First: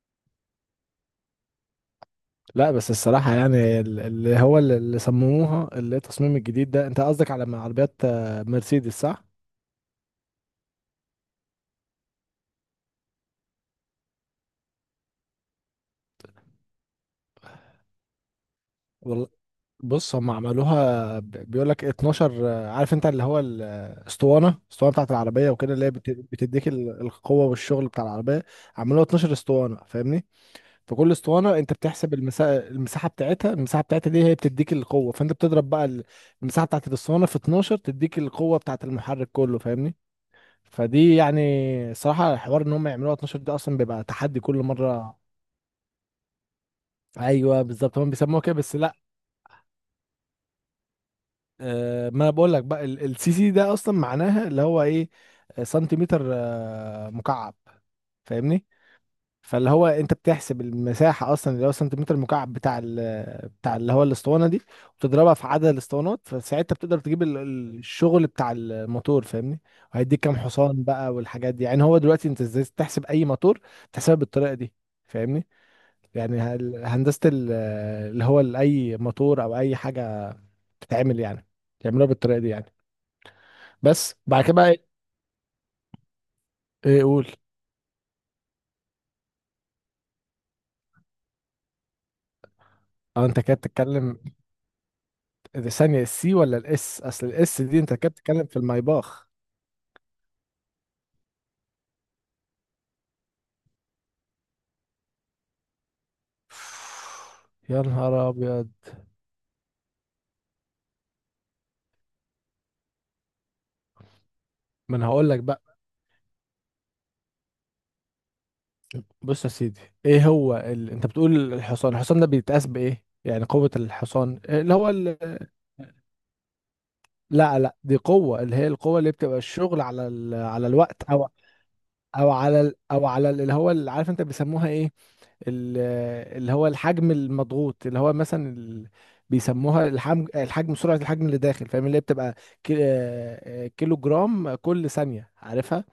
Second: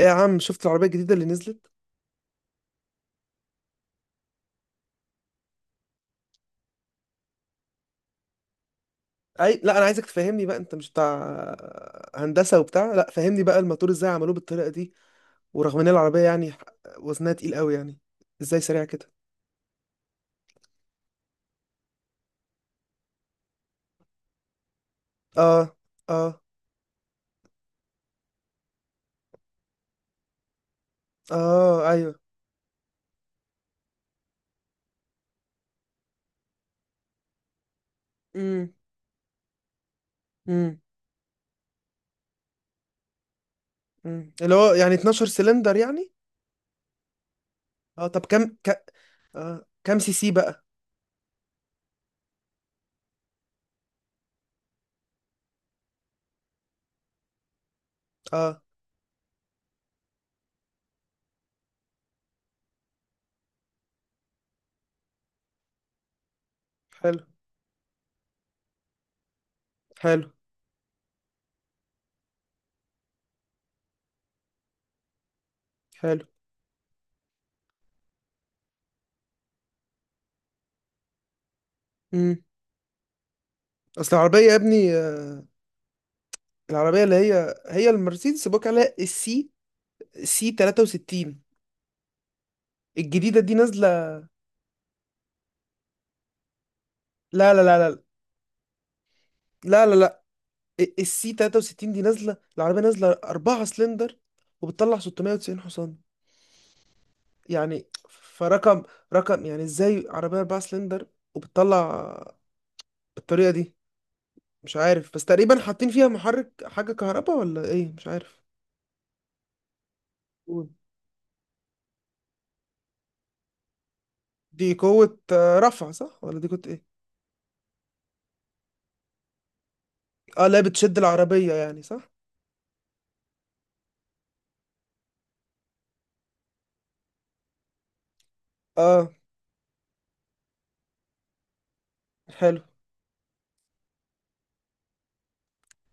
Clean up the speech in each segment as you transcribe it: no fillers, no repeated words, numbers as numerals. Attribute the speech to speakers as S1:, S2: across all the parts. S1: ايه يا عم، شفت العربية الجديدة اللي نزلت؟
S2: لا بس الصراحة يعني اللي صمموها اللي هي التصميم الجديد ده، انت قصدك على عربيات، مرسيدس، صح؟
S1: لا، أنا عايزك تفهمني بقى. أنت مش بتاع هندسة وبتاع؟ لا، فهمني بقى الموتور إزاي عملوه بالطريقة دي. ورغم إن العربية يعني وزنها تقيل قوي يعني، إزاي سريعة كده؟
S2: والله، بص، هم عملوها بيقول لك 12 عارف، انت اللي هو الاسطوانة، بتاعت العربية وكده،
S1: آه.
S2: اللي هي
S1: آه.
S2: بتديك القوة والشغل بتاع العربية. عملوها 12 اسطوانة، فاهمني؟ فكل اسطوانة انت
S1: آه، أيوه.
S2: بتحسب المساحة، بتاعتها دي هي بتديك القوة. فانت بتضرب بقى المساحة بتاعت الاسطوانة في 12، تديك القوة
S1: امم
S2: بتاعت المحرك كله، فاهمني؟
S1: امم
S2: فدي يعني صراحة، الحوار ان هم يعملوها 12 ده اصلا بيبقى
S1: امم
S2: تحدي
S1: اللي
S2: كل
S1: هو يعني
S2: مرة.
S1: 12 سلندر يعني؟
S2: ايوه بالظبط،
S1: آه،
S2: هم
S1: طب
S2: بيسموها كده، بس لا.
S1: آه، كم سي سي بقى؟
S2: آه، ما انا بقول لك بقى السي سي ده اصلا معناها اللي هو ايه. سنتيمتر مكعب،
S1: آه.
S2: فاهمني. فاللي هو انت بتحسب المساحة اصلا، اللي هو سنتيمتر مكعب بتاع ال بتاع اللي هو الاسطوانة دي، وتضربها في عدد الاسطوانات، فساعتها بتقدر
S1: حلو.
S2: تجيب الشغل بتاع الموتور، فاهمني. وهيديك
S1: حلو.
S2: كام حصان بقى والحاجات دي. يعني هو دلوقتي انت ازاي تحسب اي موتور؟ تحسبها بالطريقة دي، فاهمني.
S1: حلو.
S2: يعني هندسة أي موتور أو أي حاجة بتتعمل، يعني بيعملوها بالطريقة
S1: امم.
S2: دي يعني. بس
S1: أصل العربية
S2: بعد كده
S1: يا
S2: بقى إيه؟
S1: ابني آه،
S2: إيه،
S1: العربية اللي
S2: قول.
S1: هي المرسيدس بيقول عليها السي سي 63
S2: أه،
S1: الجديدة
S2: أنت
S1: دي
S2: كده
S1: نازلة.
S2: بتتكلم دي ثانية السي ولا الإس، أصل
S1: لا
S2: الإس
S1: لا
S2: دي
S1: لا
S2: أنت
S1: لا
S2: كده بتتكلم في الميباخ.
S1: لا لا لا السي 63 دي نازله. العربيه نازله 4 سلندر وبتطلع 690 حصان.
S2: يا
S1: يعني
S2: نهار أبيض.
S1: رقم، يعني ازاي عربيه 4 سلندر وبتطلع بالطريقه دي؟ مش
S2: ما أنا
S1: عارف، بس
S2: هقول لك
S1: تقريبا
S2: بقى،
S1: حاطين فيها محرك حاجه كهرباء ولا ايه، مش عارف.
S2: بص يا سيدي، إيه هو
S1: قول.
S2: ال... أنت بتقول الحصان، ده بيتقاس بإيه؟ يعني قوة الحصان
S1: دي
S2: اللي هو
S1: قوه
S2: ال...
S1: آه، رفع صح، ولا دي قوه ايه؟
S2: لا لا، دي قوة، اللي هي القوة اللي بتبقى الشغل على ال...
S1: اه، لا،
S2: على
S1: بتشد
S2: الوقت، أو
S1: العربيه يعني صح.
S2: اللي هو اللي، عارف انت بيسموها ايه، ال- اللي هو الحجم المضغوط، اللي هو مثلا ال...
S1: اه.
S2: بيسموها الحجم، سرعة الحجم اللي داخل، فاهم، اللي هي بتبقى
S1: حلو.
S2: كيلو جرام كل ثانية، عارفها.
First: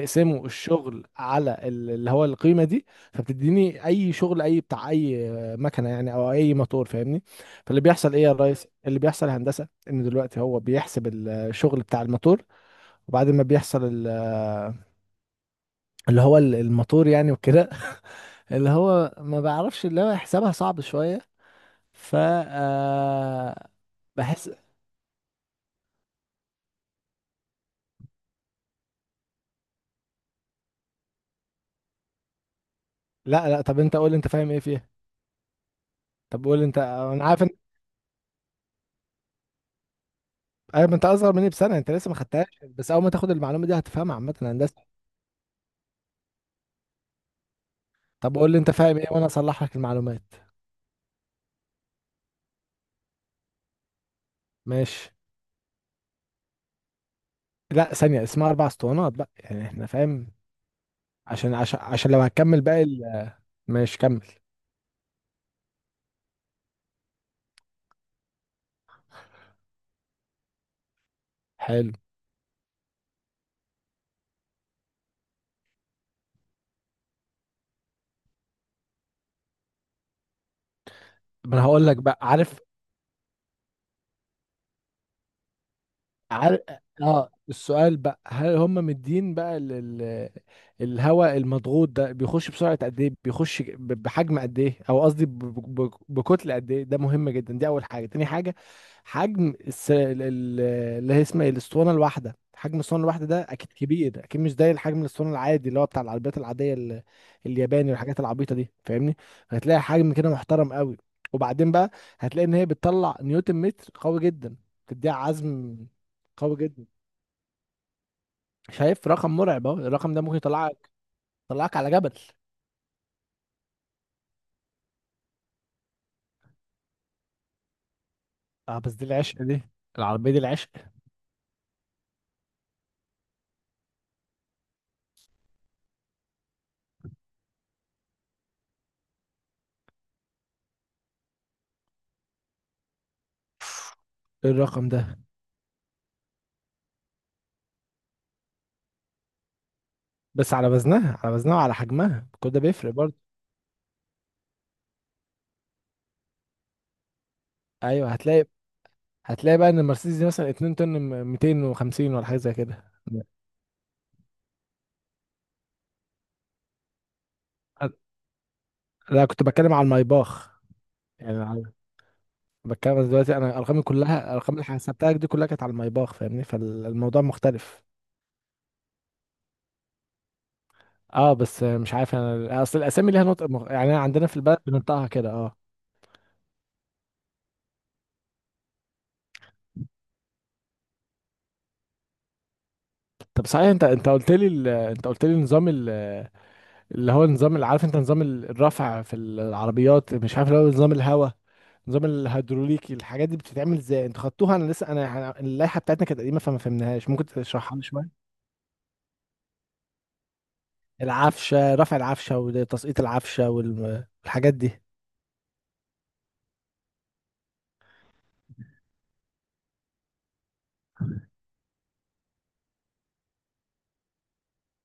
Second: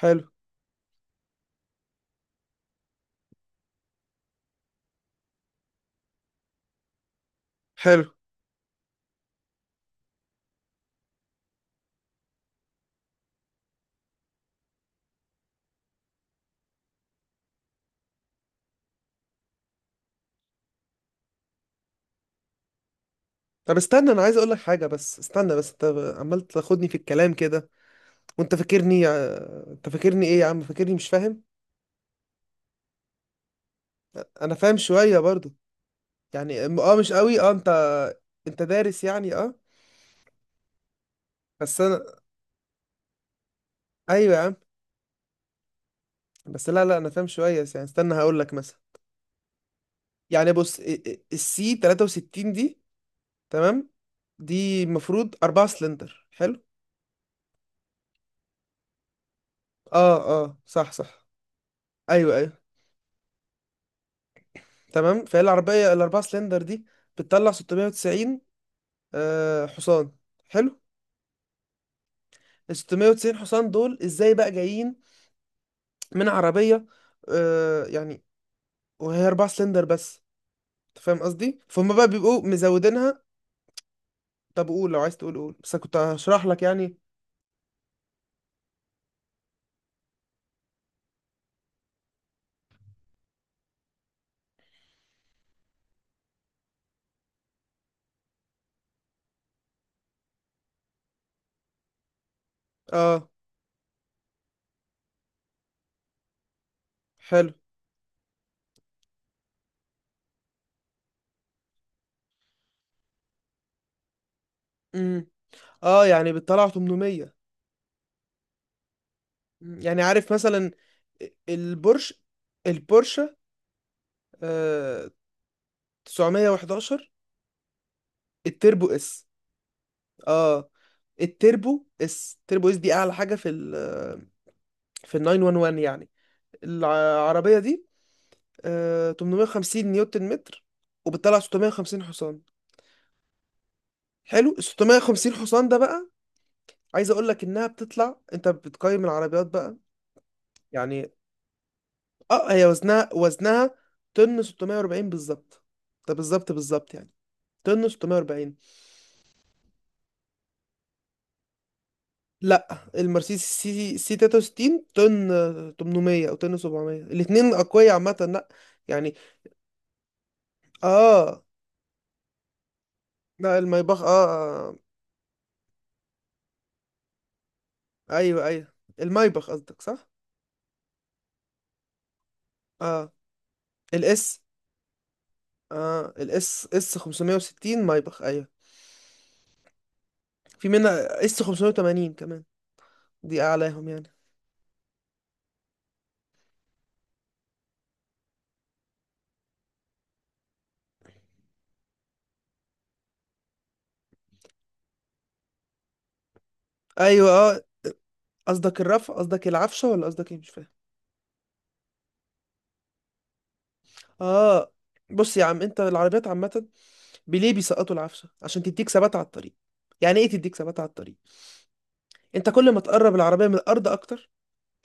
S1: حلو.
S2: الشغل على اللي هو القيمة دي. فبتديني اي شغل، اي بتاع، اي مكنة يعني او اي موتور، فاهمني. فاللي
S1: حلو.
S2: بيحصل ايه يا ريس، اللي بيحصل يا هندسة، ان دلوقتي هو بيحسب الشغل بتاع الموتور. وبعد ما بيحصل اللي هو الموتور يعني وكده، اللي هو ما بعرفش، اللي هو حسابها صعب شوية. ف آه،
S1: طب استنى، انا عايز اقول
S2: بحس.
S1: لك حاجه، بس استنى. بس انت عمال تاخدني في الكلام كده، وانت فاكرني آه، انت فاكرني ايه يا عم؟ فاكرني مش فاهم؟
S2: لا لا، طب انت قول لي انت فاهم
S1: انا
S2: ايه
S1: فاهم
S2: فيها.
S1: شويه برضو.
S2: طب قول لي
S1: يعني
S2: انت،
S1: اه، مش
S2: انا
S1: قوي.
S2: عارف
S1: اه،
S2: انت،
S1: انت دارس يعني، اه.
S2: عارف، انت اصغر مني بسنة،
S1: بس
S2: انت
S1: انا،
S2: لسه ما خدتهاش، بس اول ما تاخد المعلومة دي هتفهمها،
S1: ايوه
S2: عامة
S1: يا عم،
S2: هندسة.
S1: بس لا لا انا فاهم شويه يعني. استنى
S2: طب
S1: هقول
S2: قول
S1: لك
S2: لي انت
S1: مثلا.
S2: فاهم ايه وانا اصلح لك المعلومات.
S1: يعني بص، السي 63 دي، تمام، دي
S2: ماشي.
S1: المفروض أربعة سلندر، حلو.
S2: لا ثانية، اسمها اربع اسطوانات بقى يعني، احنا
S1: اه.
S2: فاهم.
S1: اه، صح صح.
S2: عشان لو
S1: ايوه، ايوه.
S2: هتكمل باقي ماشي، كمل.
S1: تمام، فهي العربيه الأربعة سلندر دي بتطلع 690 آه حصان. حلو.
S2: حلو.
S1: ال 690 حصان دول ازاي بقى جايين من عربية آه، يعني، وهي أربعة سلندر بس؟ أنت فاهم
S2: ما
S1: قصدي؟
S2: انا هقول
S1: فهم
S2: لك
S1: بقى،
S2: بقى،
S1: بيبقوا
S2: عارف.
S1: مزودينها. طب قول، لو عايز تقول قول، بس أنا كنت هشرح
S2: عار...
S1: لك يعني.
S2: اه، السؤال بقى، هل هم مدين بقى لل... الهواء المضغوط ده، بيخش بسرعة قد ايه، بيخش بحجم قد ايه، او قصدي بكتلة قد ايه. ده مهم جدا، دي اول حاجة. تاني حاجة، حجم الس... ال- ال- اللي هي اسمها إيه؟ الاسطوانة الواحدة، حجم الاسطوانة الواحدة
S1: اه.
S2: ده اكيد كبير، اكيد مش زي الحجم الاسطوانة العادي اللي هو بتاع العربيات العادية، ال...
S1: حلو.
S2: الياباني والحاجات العبيطة دي، فاهمني. هتلاقي حجم كده محترم قوي. وبعدين بقى، هتلاقي ان هي بتطلع نيوتن متر قوي جدا، تديها
S1: امم.
S2: عزم
S1: اه، يعني
S2: قوي
S1: بتطلع
S2: جدا.
S1: 800.
S2: شايف رقم مرعب اهو،
S1: مم. يعني
S2: الرقم ده
S1: عارف
S2: ممكن
S1: مثلا
S2: يطلعك، يطلعك على جبل.
S1: البورش، البورشة آه 911
S2: اه
S1: التربو
S2: بس دي
S1: اس.
S2: العشق، دي العربية دي
S1: اه،
S2: العشق.
S1: التربو اس، التربو اس دي اعلى حاجة في ال، في ال 911 يعني. العربية دي آه 850 نيوتن متر، وبتطلع 650 حصان. حلو،
S2: إيه
S1: ال
S2: الرقم ده؟
S1: 650 حصان ده بقى عايز اقول لك انها بتطلع. انت بتقيم العربيات بقى
S2: بس على
S1: يعني،
S2: وزنها، على وزنها وعلى حجمها، كل
S1: اه،
S2: ده
S1: هي
S2: بيفرق
S1: وزنها
S2: برضه.
S1: وزنها طن 640 بالظبط. ده بالظبط بالظبط يعني، طن
S2: ايوه، هتلاقي،
S1: 640.
S2: بقى ان المرسيدس دي مثلا 2 طن 250 ولا حاجة زي
S1: لا،
S2: كده، لا.
S1: المرسيدس سي سي 63 طن 800 او طن 700، الاثنين اقوياء عامه، لا يعني.
S2: لا، كنت بتكلم على المايباخ،
S1: اه،
S2: يعني بتكلم دلوقتي، انا
S1: لا
S2: ارقامي
S1: المايباخ اه،
S2: كلها، الارقام اللي
S1: آه،
S2: حسبتها دي كلها كانت على المايباخ، فاهمني، فالموضوع مختلف.
S1: آه، ايوه ايوه، المايباخ قصدك صح.
S2: اه، بس مش عارف انا، اصل
S1: اه
S2: الاسامي ليها نطق يعني، عندنا في
S1: الاس.
S2: البلد بننطقها كده. اه.
S1: اه الاس اس 560 مايباخ، ايوه. في منها اس 580 كمان، دي
S2: طب صحيح، انت
S1: اعلاهم
S2: انت
S1: يعني.
S2: قلت لي ال... انت قلت لي نظام ال... اللي هو نظام، اللي عارف انت، نظام الرفع في العربيات. مش عارف، اللي هو نظام الهواء، نظام الهيدروليكي، الحاجات دي بتتعمل ازاي؟ انتوا خدتوها؟ انا لسه، اللائحه بتاعتنا كانت قديمه، فما فهمناهاش، ممكن
S1: ايوه اه،
S2: تشرحها لي شويه.
S1: قصدك الرفع، قصدك العفشه، ولا قصدك ايه؟ مش فاهم.
S2: العفشه، رفع العفشه وتسقيط العفشه والحاجات دي.
S1: اه بص يا عم، انت العربيات عامه بليه بيسقطوا العفشه عشان تديك ثبات على الطريق. يعني ايه تديك ثبات على الطريق؟ انت كل ما تقرب العربيه من الارض اكتر،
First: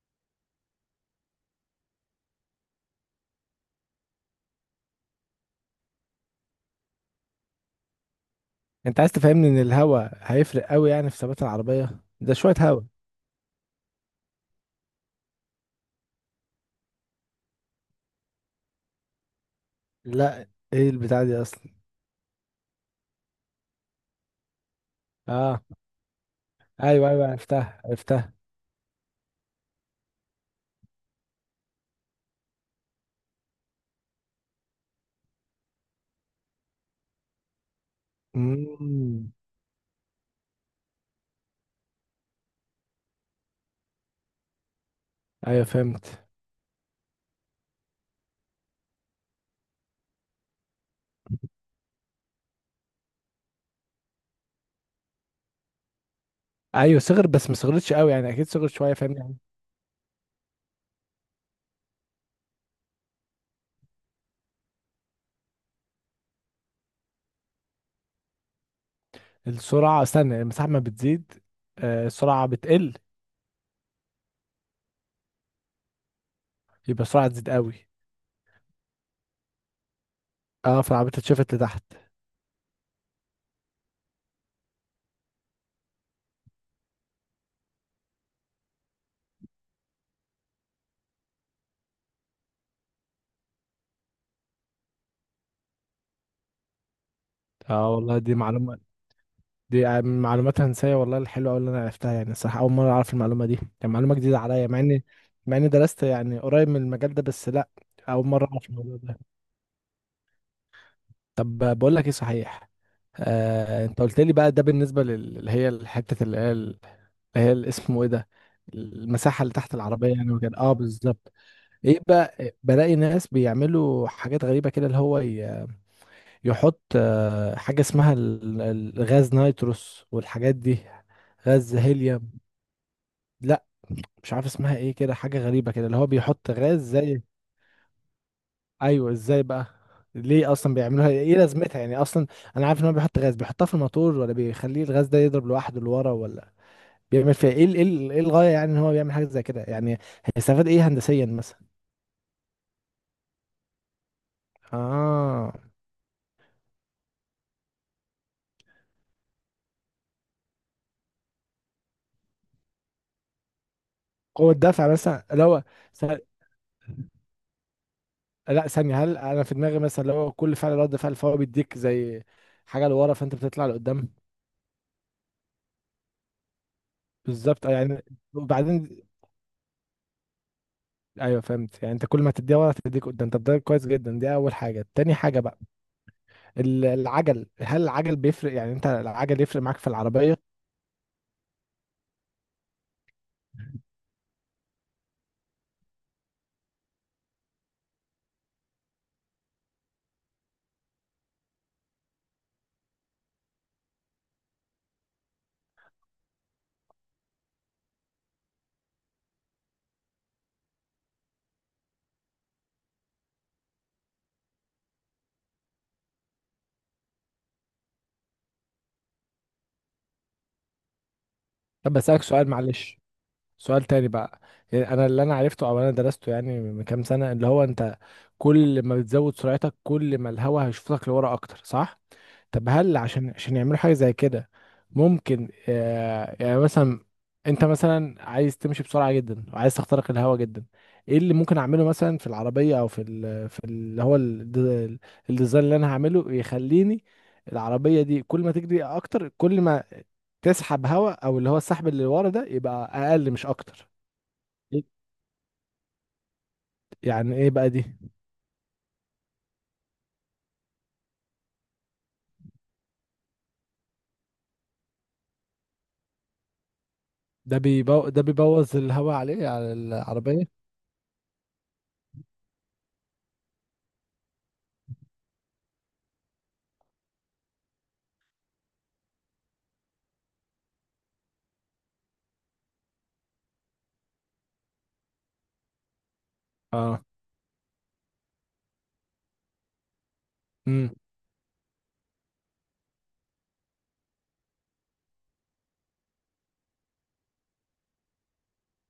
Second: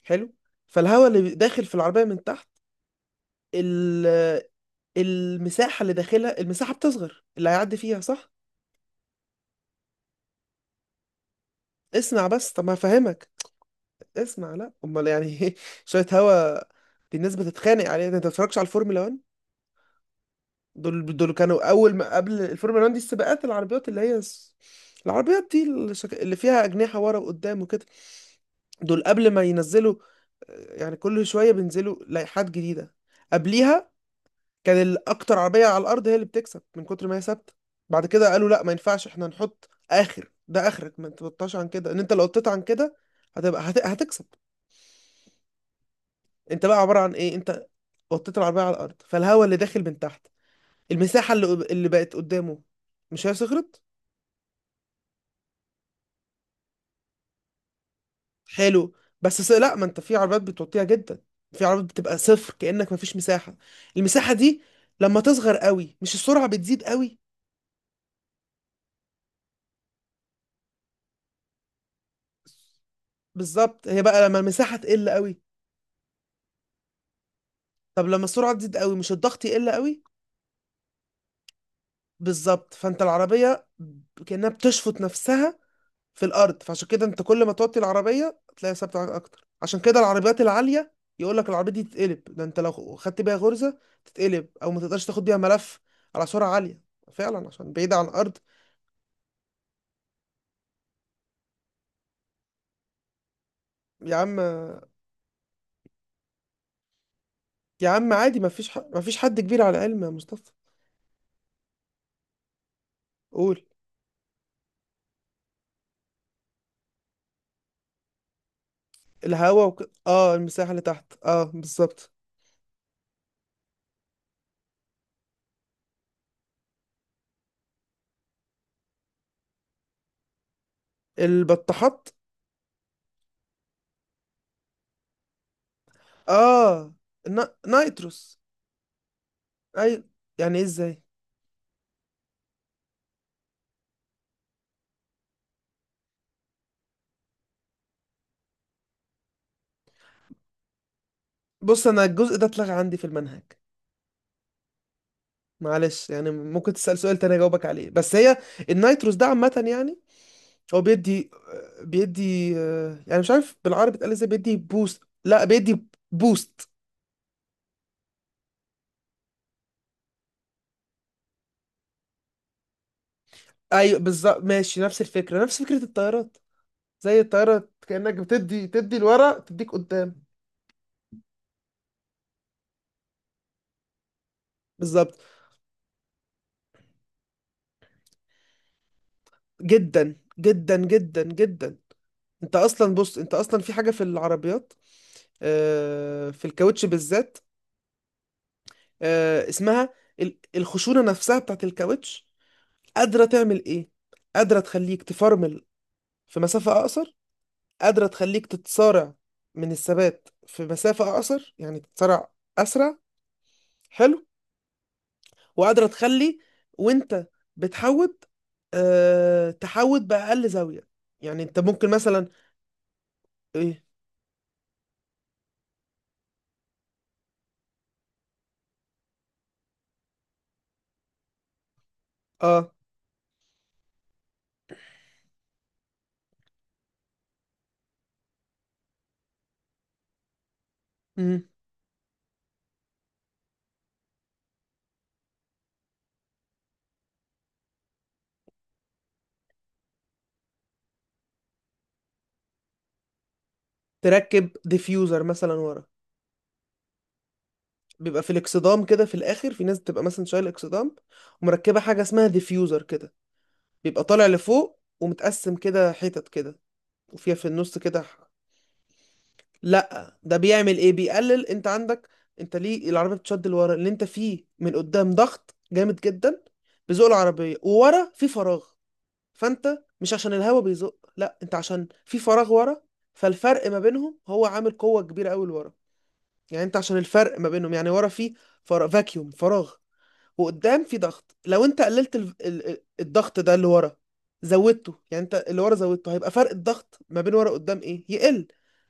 S1: حلو، فالهواء اللي داخل في العربيه من تحت، ال، المساحه اللي داخلها، المساحه بتصغر اللي هيعدي فيها، صح؟
S2: انت عايز تفهمني ان الهواء هيفرق قوي يعني في ثبات العربيه،
S1: اسمع
S2: ده
S1: بس،
S2: شويه
S1: طب ما
S2: هواء؟
S1: هفهمك. اسمع، لا، امال يعني إيه؟ شويه هوا؟ دي الناس بتتخانق عليها، ده انت ما بتتفرجش على الفورمولا 1.
S2: لا، ايه
S1: دول
S2: البتاع
S1: دول
S2: دي
S1: كانوا
S2: اصلا؟
S1: اول ما قبل الفورمولا 1 دي، السباقات العربيات اللي العربيات
S2: اه،
S1: دي اللي فيها اجنحه
S2: ايوه
S1: ورا
S2: ايوه،
S1: وقدام
S2: عرفتها
S1: وكده.
S2: عرفتها.
S1: دول قبل ما ينزلوا آه، يعني كل شويه بينزلوا لائحات جديده. قبليها كان الاكتر عربيه على الارض هي اللي بتكسب، من كتر ما هي ثابته. بعد كده قالوا لا، ما ينفعش، احنا
S2: امم.
S1: نحط اخر، ده اخرك، ما تبطاش عن كده، ان انت لو قطيت عن كده هتكسب.
S2: ايوه فهمت.
S1: انت بقى عباره عن ايه؟ انت وطيت العربيه على الارض، فالهواء اللي داخل من تحت، المساحه اللي بقت قدامه، مش هي صغرت؟
S2: ايوه صغر، بس ما صغرتش قوي يعني، اكيد صغرت
S1: حلو.
S2: شويه، فاهم يعني.
S1: لا، ما انت في عربيات بتوطيها جدا، في عربيات بتبقى صفر كانك ما فيش مساحه. المساحه دي لما تصغر قوي، مش السرعه بتزيد قوي؟
S2: السرعه استنى، المساحه ما بتزيد، السرعه بتقل.
S1: بالظبط. هي بقى لما المساحه تقل قوي،
S2: يبقى السرعه تزيد قوي.
S1: طب لما السرعه تزيد قوي، مش الضغط يقل قوي؟
S2: اه، فالعربية اتشفت لتحت.
S1: بالظبط، فانت العربيه كانها بتشفط نفسها في الارض. فعشان كده انت كل ما توطي العربيه تلاقي ثابته معاك اكتر. عشان كده العربيات العاليه يقول لك العربيه دي تتقلب، ده انت لو خدت بيها غرزه تتقلب، او ما تقدرش تاخد بيها ملف على سرعه عاليه، فعلا عشان
S2: اه
S1: بعيده عن
S2: والله، دي
S1: الارض.
S2: معلومه، دي من معلومات هندسيه والله الحلوه قوي اللي انا عرفتها يعني، الصراحه اول مره اعرف المعلومه دي، كان معلومه
S1: يا
S2: جديده
S1: عم،
S2: عليا، مع اني، درست يعني قريب من المجال ده، بس لا.
S1: يا عم
S2: اول
S1: عادي،
S2: مره اعرف الموضوع
S1: ما فيش
S2: ده.
S1: حد كبير على العلم يا مصطفى.
S2: طب بقول لك ايه، صحيح،
S1: قول.
S2: انت قلت لي بقى ده بالنسبه اللي هي الحته اللي هي اسمه ايه ده، المساحه اللي تحت العربيه يعني
S1: اه،
S2: وكده،
S1: المساحه
S2: اه
S1: اللي تحت،
S2: بالظبط.
S1: اه
S2: ايه
S1: بالظبط.
S2: بقى، بلاقي ناس بيعملوا حاجات غريبة كده، اللي هو يحط حاجة اسمها غاز نيتروس والحاجات دي، غاز
S1: البطاحات.
S2: هيليوم. لا، مش عارف اسمها ايه كده، حاجة غريبة كده، اللي هو بيحط غاز
S1: اه،
S2: زي.
S1: نايتروس.
S2: ايوه، ازاي بقى؟
S1: اي.
S2: ليه
S1: يعني ايه
S2: اصلا
S1: ازاي؟
S2: بيعملوها؟ ايه لازمتها يعني اصلا؟ انا عارف ان هو بيحط غاز، بيحطها في الموتور، ولا بيخليه الغاز ده يضرب لوحده لورا، ولا بيعمل فيها ايه، إيه الغاية يعني ان هو بيعمل حاجة زي كده يعني، هيستفاد ايه هندسيا مثلا؟
S1: بص انا الجزء ده اتلغى عندي في المنهج.
S2: اه
S1: معلش يعني، ممكن تسأل سؤال تاني اجاوبك عليه. بس هي النيتروس ده عامة يعني هو بيدي آه، يعني مش عارف بالعربي اتقال ازاي،
S2: قوة
S1: بيدي
S2: دفع
S1: بوست.
S2: مثلا، اللي
S1: لا،
S2: هو.
S1: بيدي بوست.
S2: لا ثانية، هل انا في دماغي مثلا، لو كل فعل رد فعل، فهو بيديك زي حاجة لورا، فانت بتطلع
S1: ايوه
S2: لقدام.
S1: بالظبط، ماشي، نفس الفكرة، نفس فكرة الطيارات. زي
S2: بالظبط
S1: الطيارة
S2: يعني،
S1: كأنك تدي
S2: وبعدين،
S1: لورا، تديك قدام.
S2: ايوه فهمت يعني، انت كل ما تديها ورا تديك قدام. طب ده كويس جدا، دي اول حاجة. تاني
S1: بالظبط.
S2: حاجة بقى، العجل، هل العجل بيفرق يعني، انت العجل يفرق معاك في
S1: جدا
S2: العربية؟
S1: جدا جدا جدا. انت اصلا بص، انت اصلا في حاجة في العربيات آه، في الكاوتش بالذات آه، اسمها الخشونة نفسها بتاعت الكاوتش، قادرة تعمل إيه؟ قادرة تخليك تفرمل في مسافة أقصر، قادرة تخليك تتسارع من الثبات في مسافة أقصر، يعني تتسارع أسرع. حلو. وقادرة تخلي وأنت بتحود تحود بأقل زاوية، يعني أنت ممكن
S2: طب بسألك
S1: مثلا،
S2: سؤال معلش،
S1: إيه؟
S2: سؤال تاني بقى، يعني انا اللي انا عرفته او انا درسته يعني من كام سنة، اللي هو انت كل ما بتزود سرعتك، كل ما الهوا هيشوفك لورا اكتر، صح؟ طب
S1: آه.
S2: هل عشان يعملوا حاجة زي كده، ممكن يعني مثلا، انت مثلا عايز تمشي بسرعة جدا، وعايز تخترق الهواء جدا، ايه اللي
S1: مم.
S2: ممكن اعمله مثلا في العربية، او في ال في اللي هو الديزاين اللي انا هعمله، يخليني العربية دي كل ما تجري اكتر، كل ما تسحب هواء، او اللي هو السحب اللي ورا ده يبقى اقل مش اكتر.
S1: تركب
S2: إيه-
S1: ديفيوزر مثلا ورا.
S2: يعني ايه بقى دي؟
S1: بيبقى في الاكسدام كده في الآخر، في ناس بتبقى مثلا شايلة اكسدام ومركبة حاجة اسمها ديفيوزر كده، بيبقى طالع لفوق ومتقسم كده حتت كده، وفيها في النص كده
S2: ده بيبوظ الهواء عليه على
S1: لا، ده
S2: العربية.
S1: بيعمل ايه، بيقلل. انت عندك، انت ليه العربيه بتشد لورا؟ اللي انت فيه من قدام ضغط جامد جدا بيزق العربيه، وورا في فراغ. فانت مش عشان الهوا بيزق، لا، انت عشان في فراغ ورا، فالفرق ما بينهم هو عامل قوه كبيره قوي لورا. يعني انت، عشان
S2: اه،
S1: الفرق ما بينهم يعني، ورا في فراغ، فاكيوم، فراغ، وقدام
S2: امم.
S1: في ضغط. لو انت قللت الضغط ده اللي ورا، زودته يعني، انت اللي ورا زودته، هيبقى فرق الضغط ما بين ورا قدام ايه؟ يقل،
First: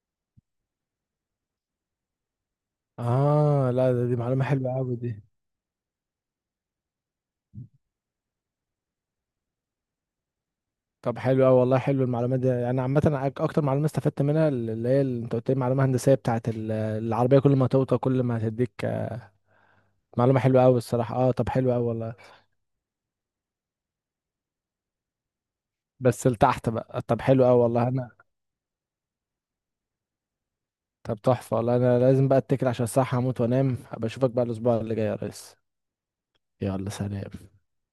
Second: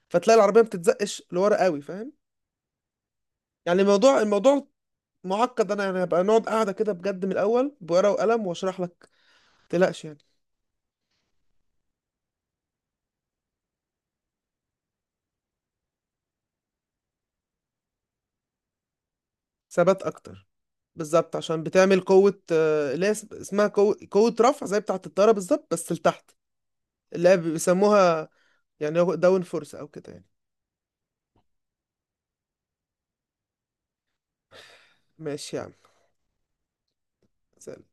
S1: فتلاقي العربيه ما بتتزقش لورا قوي، فاهم؟
S2: اه،
S1: يعني
S2: لا، ده دي
S1: الموضوع،
S2: معلومة حلوة قوي دي.
S1: معقد، انا يعني هبقى نقعد قاعده كده بجد من الاول بورقه وقلم واشرح لك، ما تقلقش يعني.
S2: طب حلو أوي والله، حلو المعلومات دي يعني، عامة أنا أكتر معلومة استفدت منها، اللي هي اللي أنت قلت لي، معلومة هندسية بتاعة العربية، كل ما توطى كل ما هتديك،
S1: ثبات
S2: معلومة
S1: اكتر،
S2: حلوة أوي الصراحة. أه،
S1: بالظبط،
S2: طب
S1: عشان
S2: حلو أوي
S1: بتعمل
S2: والله.
S1: قوه آه، اللي هي اسمها قوه، قوة رفع زي بتاعه الطياره بالظبط بس
S2: بس
S1: لتحت.
S2: لتحت بقى، طب
S1: اللي هي
S2: حلو أوي والله أنا.
S1: بيسموها يعني داون فورس او كده يعني.
S2: طب تحفة والله، أنا لازم بقى أتكل عشان الصحة، هموت وأنام، أبقى أشوفك بقى الأسبوع اللي جاي يا ريس.
S1: ماشي يا
S2: يلا، سلام.
S1: عم.